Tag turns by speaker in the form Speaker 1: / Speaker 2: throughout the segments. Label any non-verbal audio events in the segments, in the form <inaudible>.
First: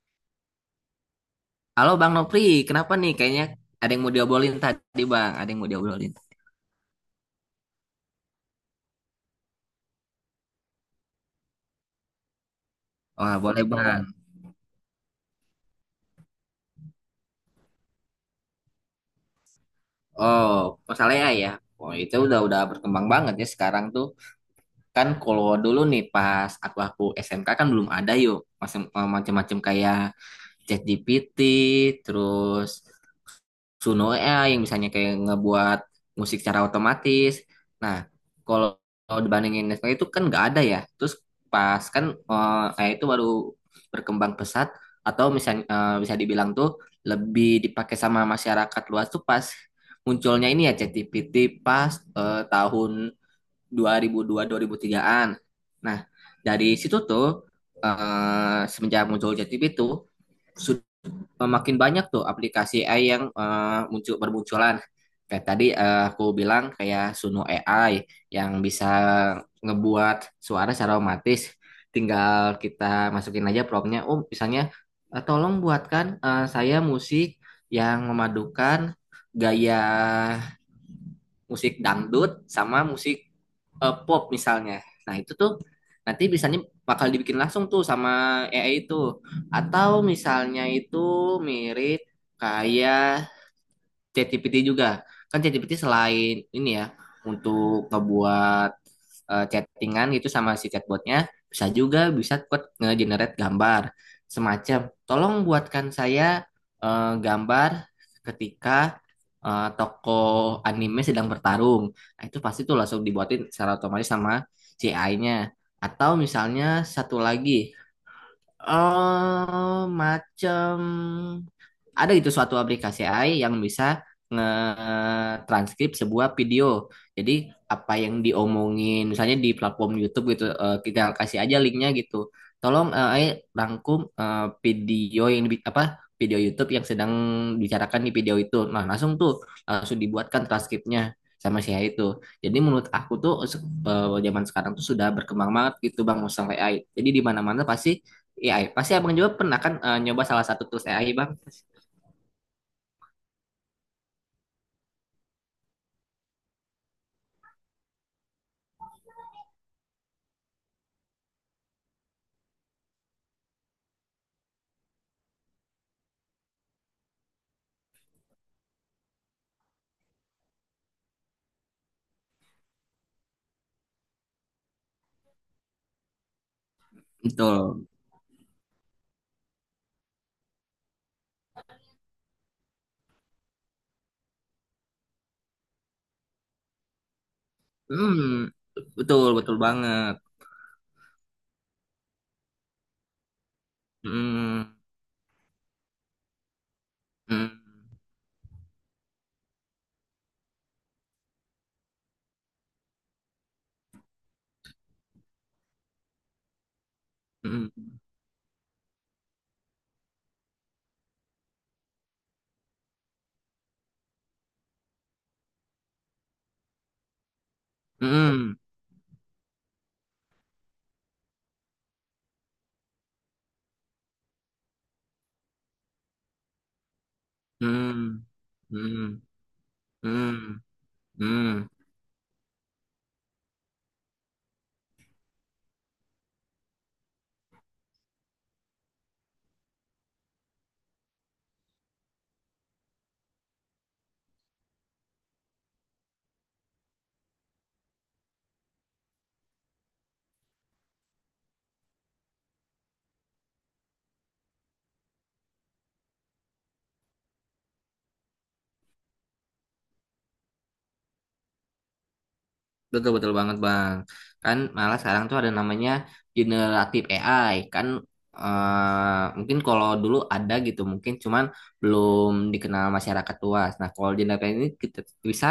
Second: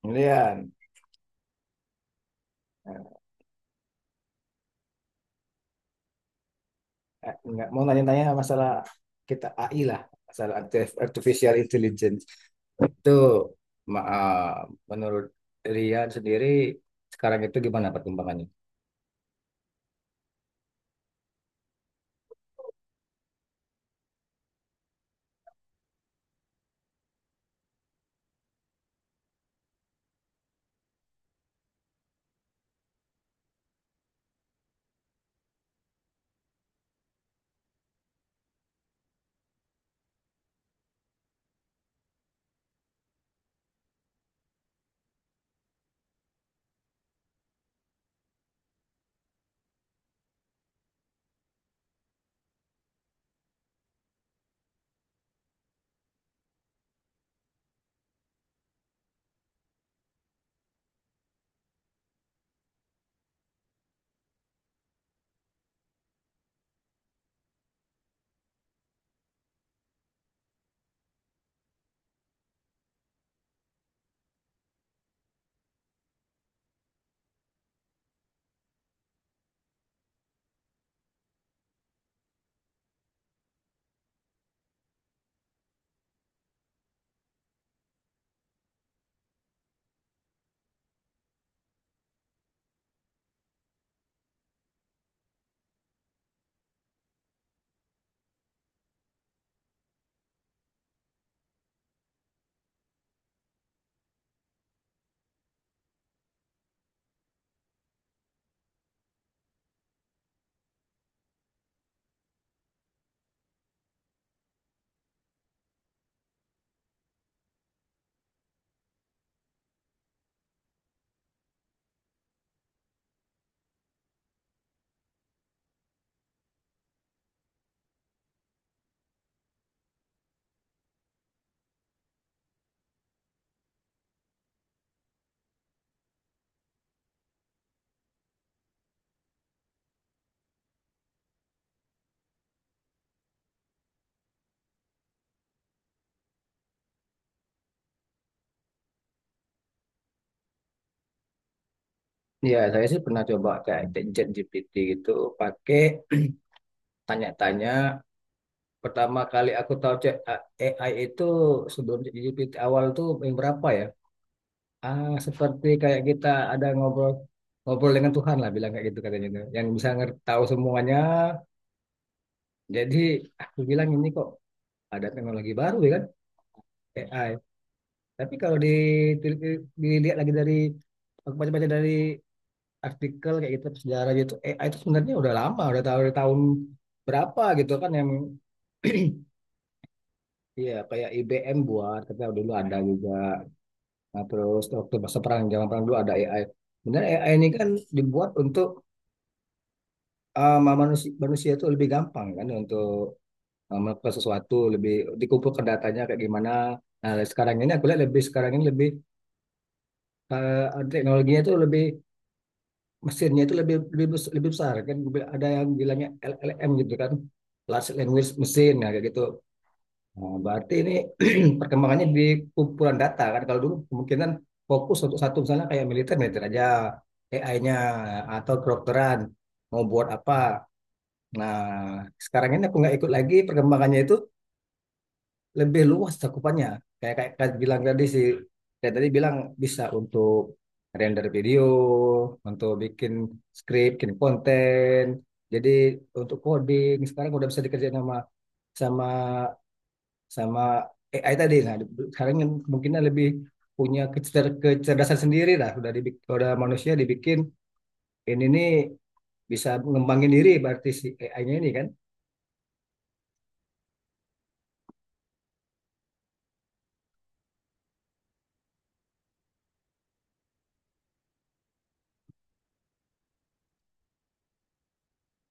Speaker 1: Kemudian,
Speaker 2: Halo Bang Nopri, kenapa nih? Kayaknya ada yang mau diobrolin tadi Bang, ada yang mau diobrolin.
Speaker 1: nggak mau nanya-nanya masalah kita AI lah, masalah artificial intelligence. Itu
Speaker 2: Wah boleh Bang.
Speaker 1: ma- eh, menurut Rian sendiri sekarang itu gimana perkembangannya?
Speaker 2: Oh, masalahnya ya. Oh, itu udah berkembang banget ya sekarang tuh. Kan kalau dulu nih pas aku SMK kan belum ada yuk. Macem-macem kayak ChatGPT, terus Suno AI yang misalnya kayak ngebuat musik secara otomatis. Nah, kalau kalau dibandingin Netflix itu kan nggak ada ya. Terus pas kan AI itu baru berkembang pesat, atau misalnya bisa dibilang tuh lebih dipakai sama masyarakat luas tuh pas munculnya ini ya ChatGPT pas tahun 2002-2003-an. Nah, dari situ tuh semenjak muncul ChatGPT tuh makin banyak tuh aplikasi AI yang muncul bermunculan. Kayak tadi aku bilang kayak Suno AI yang bisa ngebuat suara secara otomatis. Tinggal kita masukin aja promptnya. Oh, misalnya tolong buatkan saya musik yang memadukan gaya musik dangdut sama musik pop misalnya. Nah, itu tuh nanti bisanya bakal dibikin langsung tuh sama AI itu. Atau misalnya itu mirip kayak ChatGPT juga. Kan ChatGPT selain ini ya untuk ngebuat chattingan gitu sama si chatbotnya, bisa juga bisa buat nge-generate gambar semacam tolong buatkan saya gambar ketika tokoh anime sedang bertarung. Nah, itu pasti tuh langsung dibuatin secara otomatis sama CI-nya. Atau misalnya satu lagi macam ada gitu suatu aplikasi AI yang bisa nge-transkrip sebuah video. Jadi apa yang diomongin misalnya di platform YouTube gitu kita kasih aja linknya gitu. Tolong AI rangkum video yang di, apa video YouTube yang sedang dibicarakan di video itu. Nah, langsung dibuatkan transkripnya sama si AI itu. Jadi menurut aku tuh zaman sekarang tuh sudah berkembang banget gitu Bang Musang AI. Jadi di mana-mana pasti AI. Pasti Abang juga pernah kan nyoba salah satu tools AI, Bang?
Speaker 1: Ya, saya sih pernah coba kayak chat GPT gitu, pakai tanya-tanya. Pertama kali aku tahu chat AI itu sebelum GPT awal tuh yang berapa ya? Ah, seperti kayak kita ada ngobrol ngobrol dengan Tuhan lah bilang kayak gitu katanya itu. Yang bisa ngerti tahu semuanya. Jadi aku bilang ini kok ada teknologi baru ya kan, AI.
Speaker 2: Betul.
Speaker 1: Tapi kalau dilihat lagi dari aku baca-baca dari artikel kayak gitu sejarah gitu, AI itu sebenarnya udah lama, udah tahu dari tahun berapa gitu kan yang
Speaker 2: Hmm.
Speaker 1: <clears throat>
Speaker 2: Betul, betul banget.
Speaker 1: iya, kayak IBM buat, kita dulu ada juga. Nah,
Speaker 2: Hmm.
Speaker 1: terus waktu masa perang, zaman perang dulu ada AI. Benar AI ini
Speaker 2: Hmm.
Speaker 1: kan dibuat untuk, manusia, manusia itu lebih gampang kan untuk, ke sesuatu lebih dikumpulkan datanya kayak gimana. Nah, sekarang ini aku
Speaker 2: Hmm.
Speaker 1: lihat lebih, sekarang ini lebih teknologinya itu lebih, mesinnya itu lebih lebih lebih besar kan, ada yang bilangnya LLM gitu kan, large language
Speaker 2: Hmm.
Speaker 1: machine ya kayak gitu. Nah, berarti ini <clears throat> perkembangannya di kumpulan data kan, kalau dulu kemungkinan fokus untuk satu misalnya kayak militer militer aja AI-nya,
Speaker 2: Hmm.
Speaker 1: atau
Speaker 2: Hmm.
Speaker 1: kedokteran mau buat apa.
Speaker 2: Hmm. Hmm.
Speaker 1: Nah,
Speaker 2: Hmm.
Speaker 1: sekarang ini aku nggak ikut lagi perkembangannya itu, lebih luas cakupannya. Kayak kayak, kayak bilang tadi sih, kayak tadi bilang bisa untuk render video, untuk bikin script, bikin konten. Jadi untuk coding sekarang udah bisa dikerjain sama sama sama AI tadi. Nah, sekarang yang kemungkinan lebih punya kecerdasan sendiri lah. Udah dibikin, udah manusia dibikin ini nih, bisa mengembangin diri berarti si AI-nya ini kan.
Speaker 2: Betul, betul banget bang. Kan malah sekarang tuh ada namanya generatif AI. Kan mungkin kalau dulu ada gitu, mungkin cuman belum dikenal masyarakat luas. Nah kalau generatif ini kita bisa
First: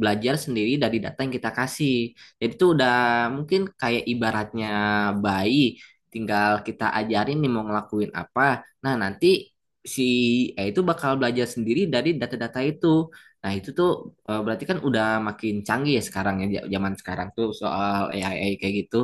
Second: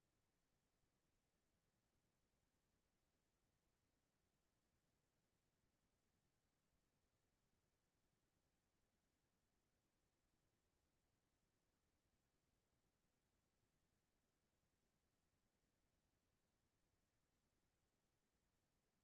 Speaker 2: belajar sendiri dari data yang kita kasih. Jadi tuh udah mungkin kayak ibaratnya bayi, tinggal kita ajarin nih mau ngelakuin apa. Nah nanti si AI itu bakal belajar sendiri dari data-data itu. Nah, itu tuh berarti kan udah makin canggih ya sekarang ya zaman sekarang tuh soal AI kayak gitu.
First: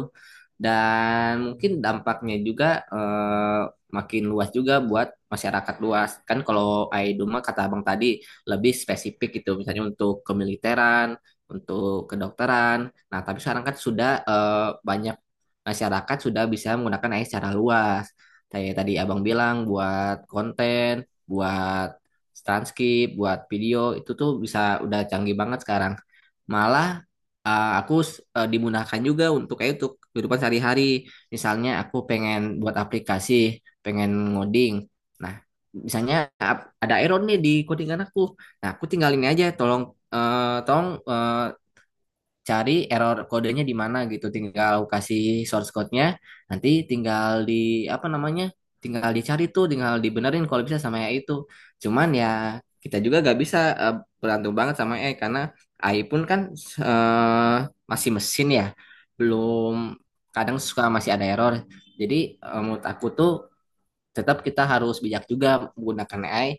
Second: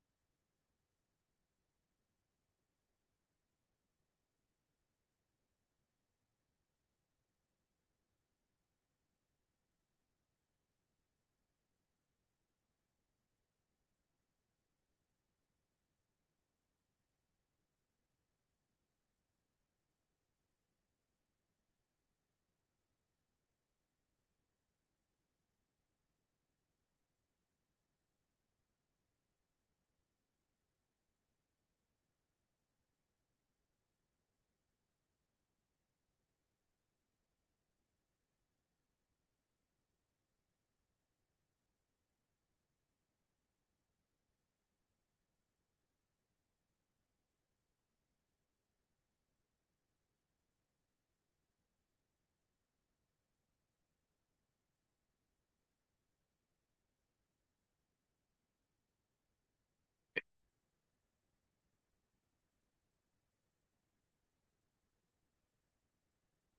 Speaker 2: Dan mungkin dampaknya juga eh, makin luas juga buat masyarakat luas. Kan kalau AI Duma kata Abang tadi lebih spesifik gitu misalnya untuk kemiliteran, untuk kedokteran. Nah, tapi sekarang kan sudah banyak masyarakat sudah bisa menggunakan AI secara luas. Kayak tadi Abang bilang buat konten, buat Stanscape, buat video itu tuh bisa udah canggih banget sekarang. Malah aku dimudahkan juga untuk kayak itu kehidupan sehari-hari. Misalnya aku pengen buat aplikasi, pengen ngoding. Nah, misalnya ada error nih di codingan aku. Nah, aku tinggal ini aja, tolong eh, tolong eh, cari error kodenya di mana gitu, tinggal aku kasih source code-nya, nanti tinggal di apa namanya, tinggal dicari tuh, tinggal dibenerin kalau bisa sama AI itu. Cuman ya kita juga gak bisa bergantung banget sama AI, karena AI pun kan eh, masih mesin ya, belum, kadang suka masih ada error. Jadi menurut aku tuh tetap kita harus bijak juga menggunakan AI,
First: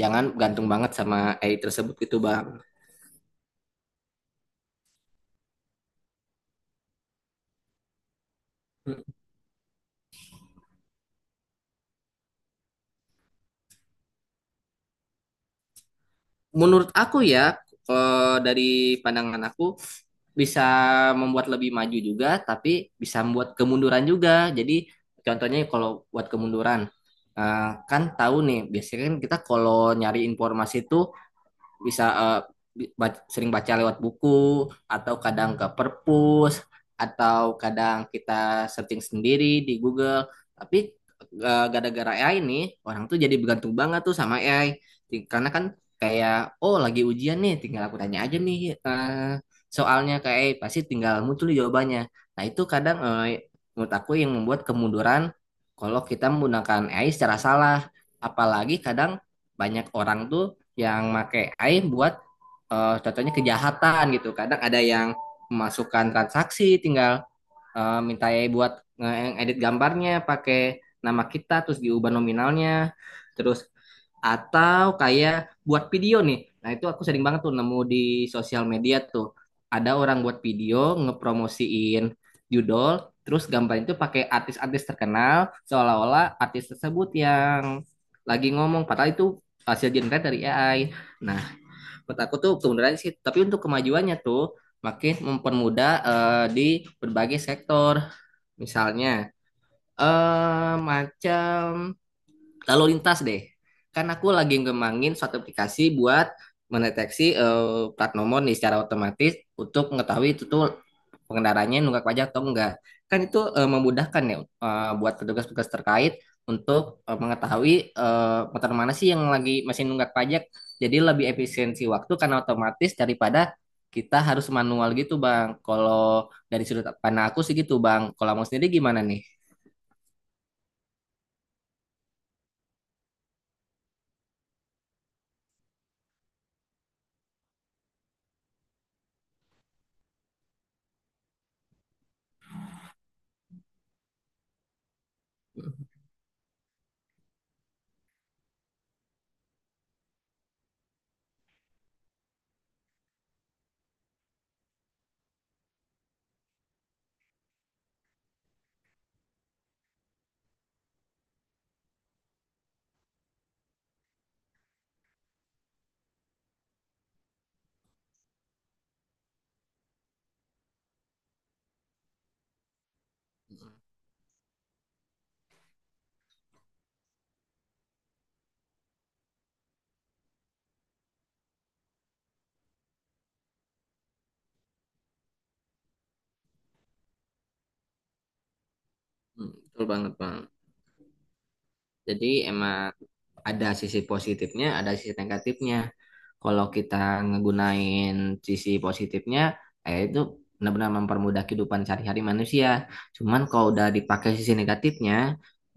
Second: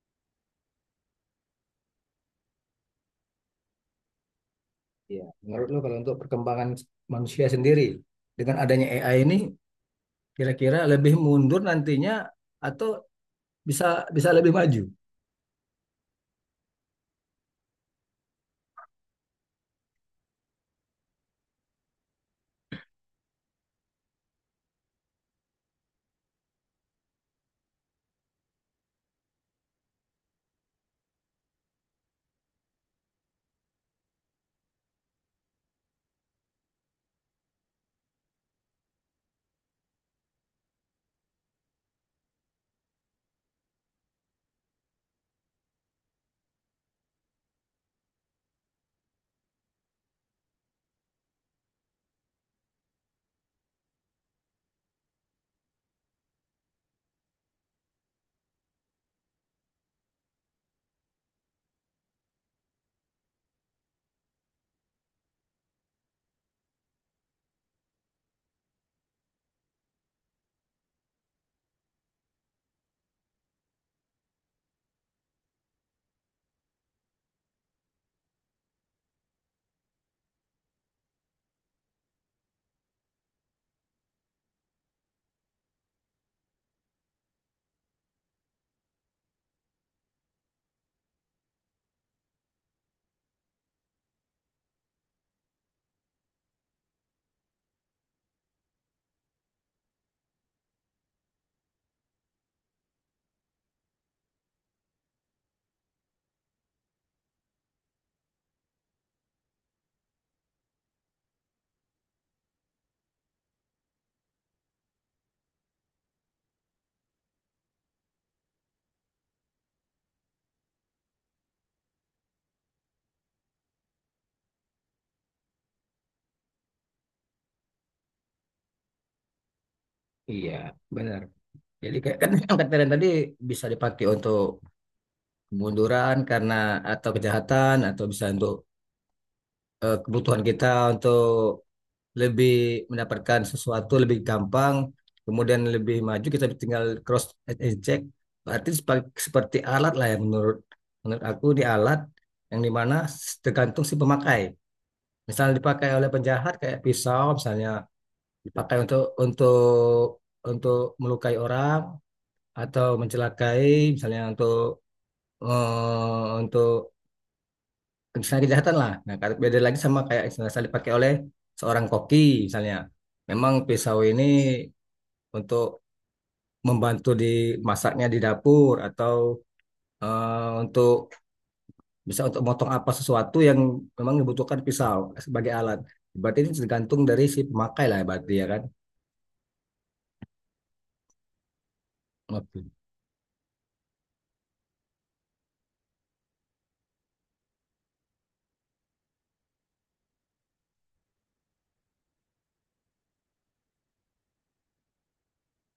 Speaker 2: jangan gantung banget sama AI tersebut gitu bang.
Speaker 1: Iya, menurut lo kalau untuk perkembangan manusia sendiri dengan adanya AI ini, kira-kira lebih mundur nantinya, atau bisa bisa lebih maju?
Speaker 2: Menurut aku ya dari pandangan aku bisa membuat lebih maju juga tapi bisa membuat kemunduran juga. Jadi contohnya kalau buat kemunduran, kan tahu nih biasanya kan kita kalau nyari informasi itu bisa sering baca lewat buku, atau kadang ke perpus, atau kadang kita searching sendiri di Google. Tapi gara-gara AI ini orang tuh jadi bergantung banget tuh sama AI. Karena kan kayak oh lagi ujian nih, tinggal aku tanya aja nih soalnya ke AI pasti tinggal muncul jawabannya. Nah itu kadang menurut aku yang membuat kemunduran, kalau kita menggunakan AI secara salah. Apalagi kadang banyak orang tuh yang pakai AI buat contohnya kejahatan gitu. Kadang ada yang memasukkan transaksi, tinggal minta AI buat edit gambarnya pakai nama kita terus diubah nominalnya. Terus atau kayak buat video nih, nah itu aku sering banget tuh nemu di sosial media tuh. Ada orang buat video ngepromosiin judol terus gambar itu pakai artis-artis terkenal, seolah-olah artis tersebut yang lagi ngomong padahal itu hasil generate dari AI. Nah menurut aku tuh kemudahan sih, tapi untuk kemajuannya tuh makin mempermudah di berbagai sektor. Misalnya, macam lalu lintas deh. Kan aku lagi ngembangin suatu aplikasi buat mendeteksi plat nomor nih secara otomatis, untuk mengetahui itu tuh pengendaranya nunggak pajak atau enggak. Kan itu memudahkan ya buat petugas-petugas terkait untuk mengetahui motor mana sih yang lagi masih nunggak pajak. Jadi lebih efisiensi waktu karena otomatis daripada kita harus manual gitu, Bang. Kalau dari sudut pandang aku sih gitu, Bang. Kalau mau sendiri gimana nih?
Speaker 1: Iya, benar. Jadi kayak kan yang kata Rian tadi, bisa dipakai untuk kemunduran karena atau kejahatan, atau bisa untuk kebutuhan kita untuk lebih mendapatkan sesuatu lebih gampang, kemudian lebih maju kita tinggal cross and check. Berarti seperti alat lah ya, menurut menurut aku di alat yang dimana tergantung si pemakai. Misalnya dipakai oleh penjahat kayak pisau, misalnya dipakai untuk untuk melukai orang atau mencelakai, misalnya untuk, untuk misalnya kejahatan lah. Nah, beda lagi sama kayak istilah dipakai oleh seorang koki misalnya. Memang pisau ini untuk membantu di masaknya di dapur, atau untuk bisa untuk motong apa sesuatu yang memang dibutuhkan pisau sebagai alat. Berarti ini tergantung dari si pemakai lah berarti ya kan.
Speaker 2: Hmm. Betul banget, Bang. Jadi
Speaker 1: Oke.
Speaker 2: emang ada sisi positifnya, ada sisi negatifnya. Kalau kita ngegunain sisi positifnya, itu benar-benar mempermudah kehidupan sehari-hari manusia. Cuman kalau udah dipakai sisi negatifnya,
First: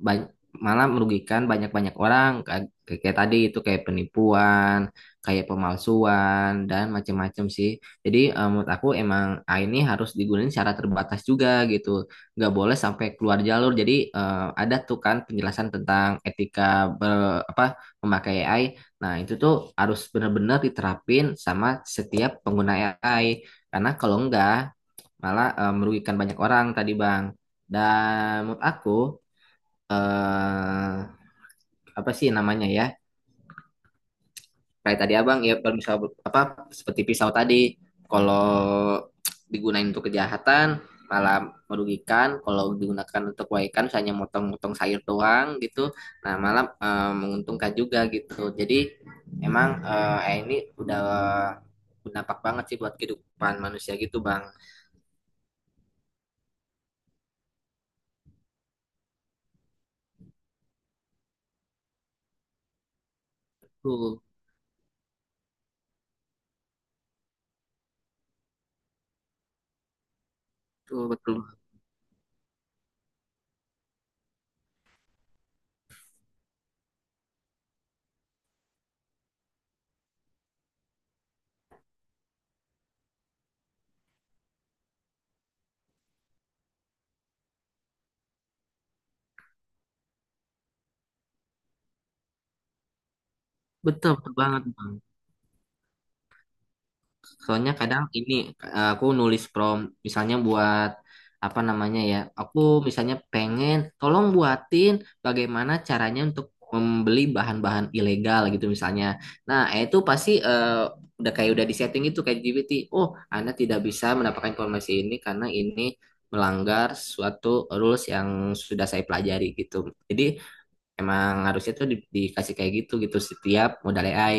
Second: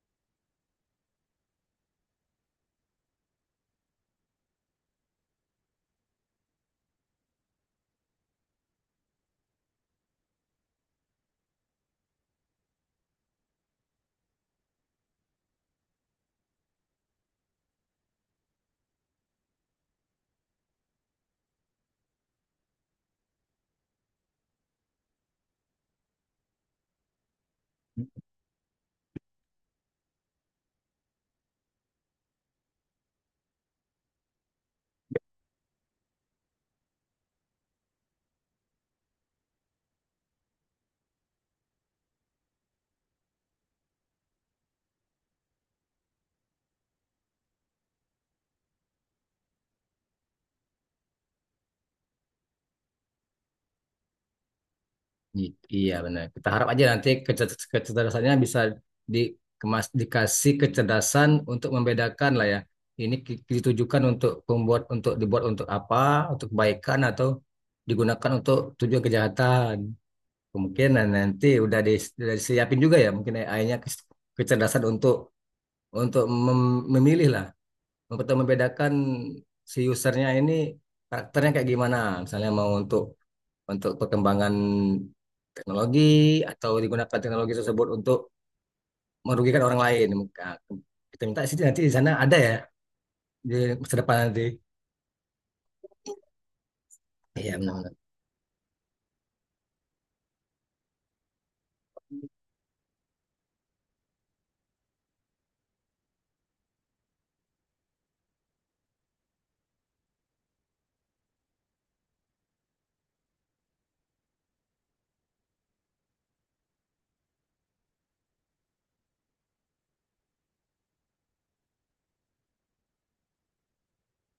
Speaker 2: ba- malah merugikan banyak-banyak orang, kayak, kayak tadi itu kayak penipuan, kayak pemalsuan dan macam-macam sih. Jadi menurut aku emang AI ini harus digunain secara terbatas juga gitu, nggak boleh sampai keluar jalur. Jadi ada tuh kan penjelasan tentang etika ber, apa memakai AI. Nah, itu tuh harus benar-benar diterapin sama setiap pengguna AI. Karena kalau enggak, malah merugikan banyak orang tadi, Bang. Dan menurut aku, eh, apa sih namanya ya? Kayak tadi abang ya, kalau misal apa, seperti pisau tadi, kalau digunain untuk kejahatan malah merugikan, kalau digunakan untuk kebaikan misalnya motong-motong sayur doang gitu, nah malah menguntungkan juga gitu. Jadi emang ini udah berdampak banget sih buat kehidupan manusia gitu bang.
Speaker 1: Iya benar. Kita harap aja nanti kecerdasannya bisa dikemas dikasih kecerdasan untuk membedakan lah ya. Ini ditujukan
Speaker 2: Tuh.
Speaker 1: untuk pembuat untuk dibuat untuk apa, untuk kebaikan atau digunakan untuk tujuan kejahatan.
Speaker 2: Tuh
Speaker 1: Kemungkinan
Speaker 2: betul.
Speaker 1: nanti udah disiapin juga ya mungkin AI-nya kecerdasan untuk memilih lah, untuk membedakan si usernya ini karakternya kayak gimana. Misalnya mau untuk perkembangan teknologi, atau digunakan teknologi tersebut untuk merugikan orang lain. Maka kita minta sih nanti di sana ada ya, di masa
Speaker 2: Betul,
Speaker 1: depan
Speaker 2: betul
Speaker 1: nanti.
Speaker 2: banget bang.
Speaker 1: Iya
Speaker 2: Soalnya
Speaker 1: benar-benar.
Speaker 2: kadang ini aku nulis prompt misalnya buat apa namanya ya. Aku misalnya pengen tolong buatin bagaimana caranya untuk membeli bahan-bahan ilegal gitu misalnya. Nah, itu pasti udah kayak udah di setting itu kayak GPT. Oh, Anda tidak bisa mendapatkan informasi ini karena ini melanggar suatu rules yang sudah saya pelajari gitu. Jadi emang harusnya tuh dikasih kayak gitu gitu setiap modal AI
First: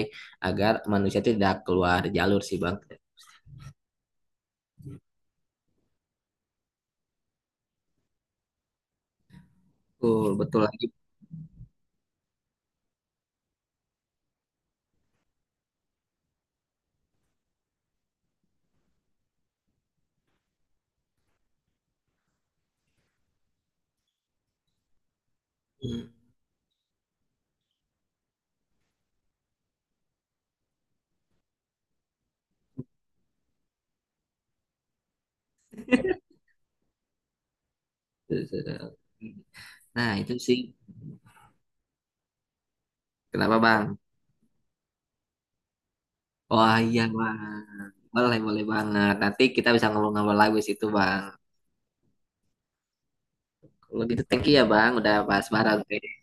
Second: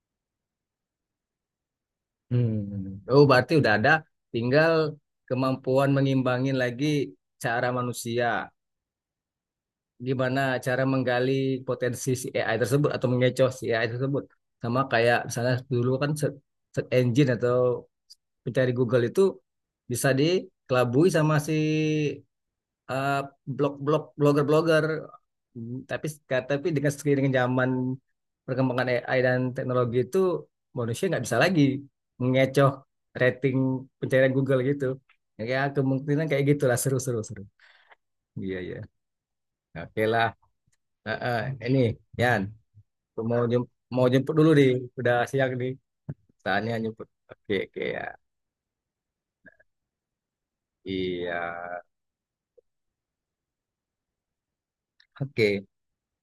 Speaker 2: agar manusia itu tidak keluar jalur sih Bang.
Speaker 1: Hmm. Oh berarti udah ada, tinggal kemampuan mengimbangin lagi cara manusia.
Speaker 2: Betul,
Speaker 1: Gimana
Speaker 2: betul
Speaker 1: cara
Speaker 2: lagi.
Speaker 1: menggali potensi si AI tersebut atau mengecoh si AI tersebut. Sama kayak misalnya dulu kan search, engine atau pencari Google itu bisa dikelabui sama si eh, blog-blog, blogger-blogger, tapi tapi dengan seiring dengan zaman perkembangan AI dan teknologi itu manusia nggak bisa lagi mengecoh rating pencarian Google gitu. Ya kemungkinan kayak gitulah, seru. Iya iya. Oke
Speaker 2: Nah,
Speaker 1: lah.
Speaker 2: itu sih.
Speaker 1: Heeh. Ini Yan mau
Speaker 2: Kenapa, Bang?
Speaker 1: mau jemput dulu nih. Udah siang nih. Tanya
Speaker 2: Wah, iya,
Speaker 1: jemput. Oke oke
Speaker 2: Bang.
Speaker 1: ya.
Speaker 2: Boleh, boleh banget. Nanti kita bisa ngobrol-ngobrol lagi situ, Bang.
Speaker 1: Iya.
Speaker 2: Kalau gitu, thank you ya, Bang. Udah bahas
Speaker 1: Oke.
Speaker 2: bareng.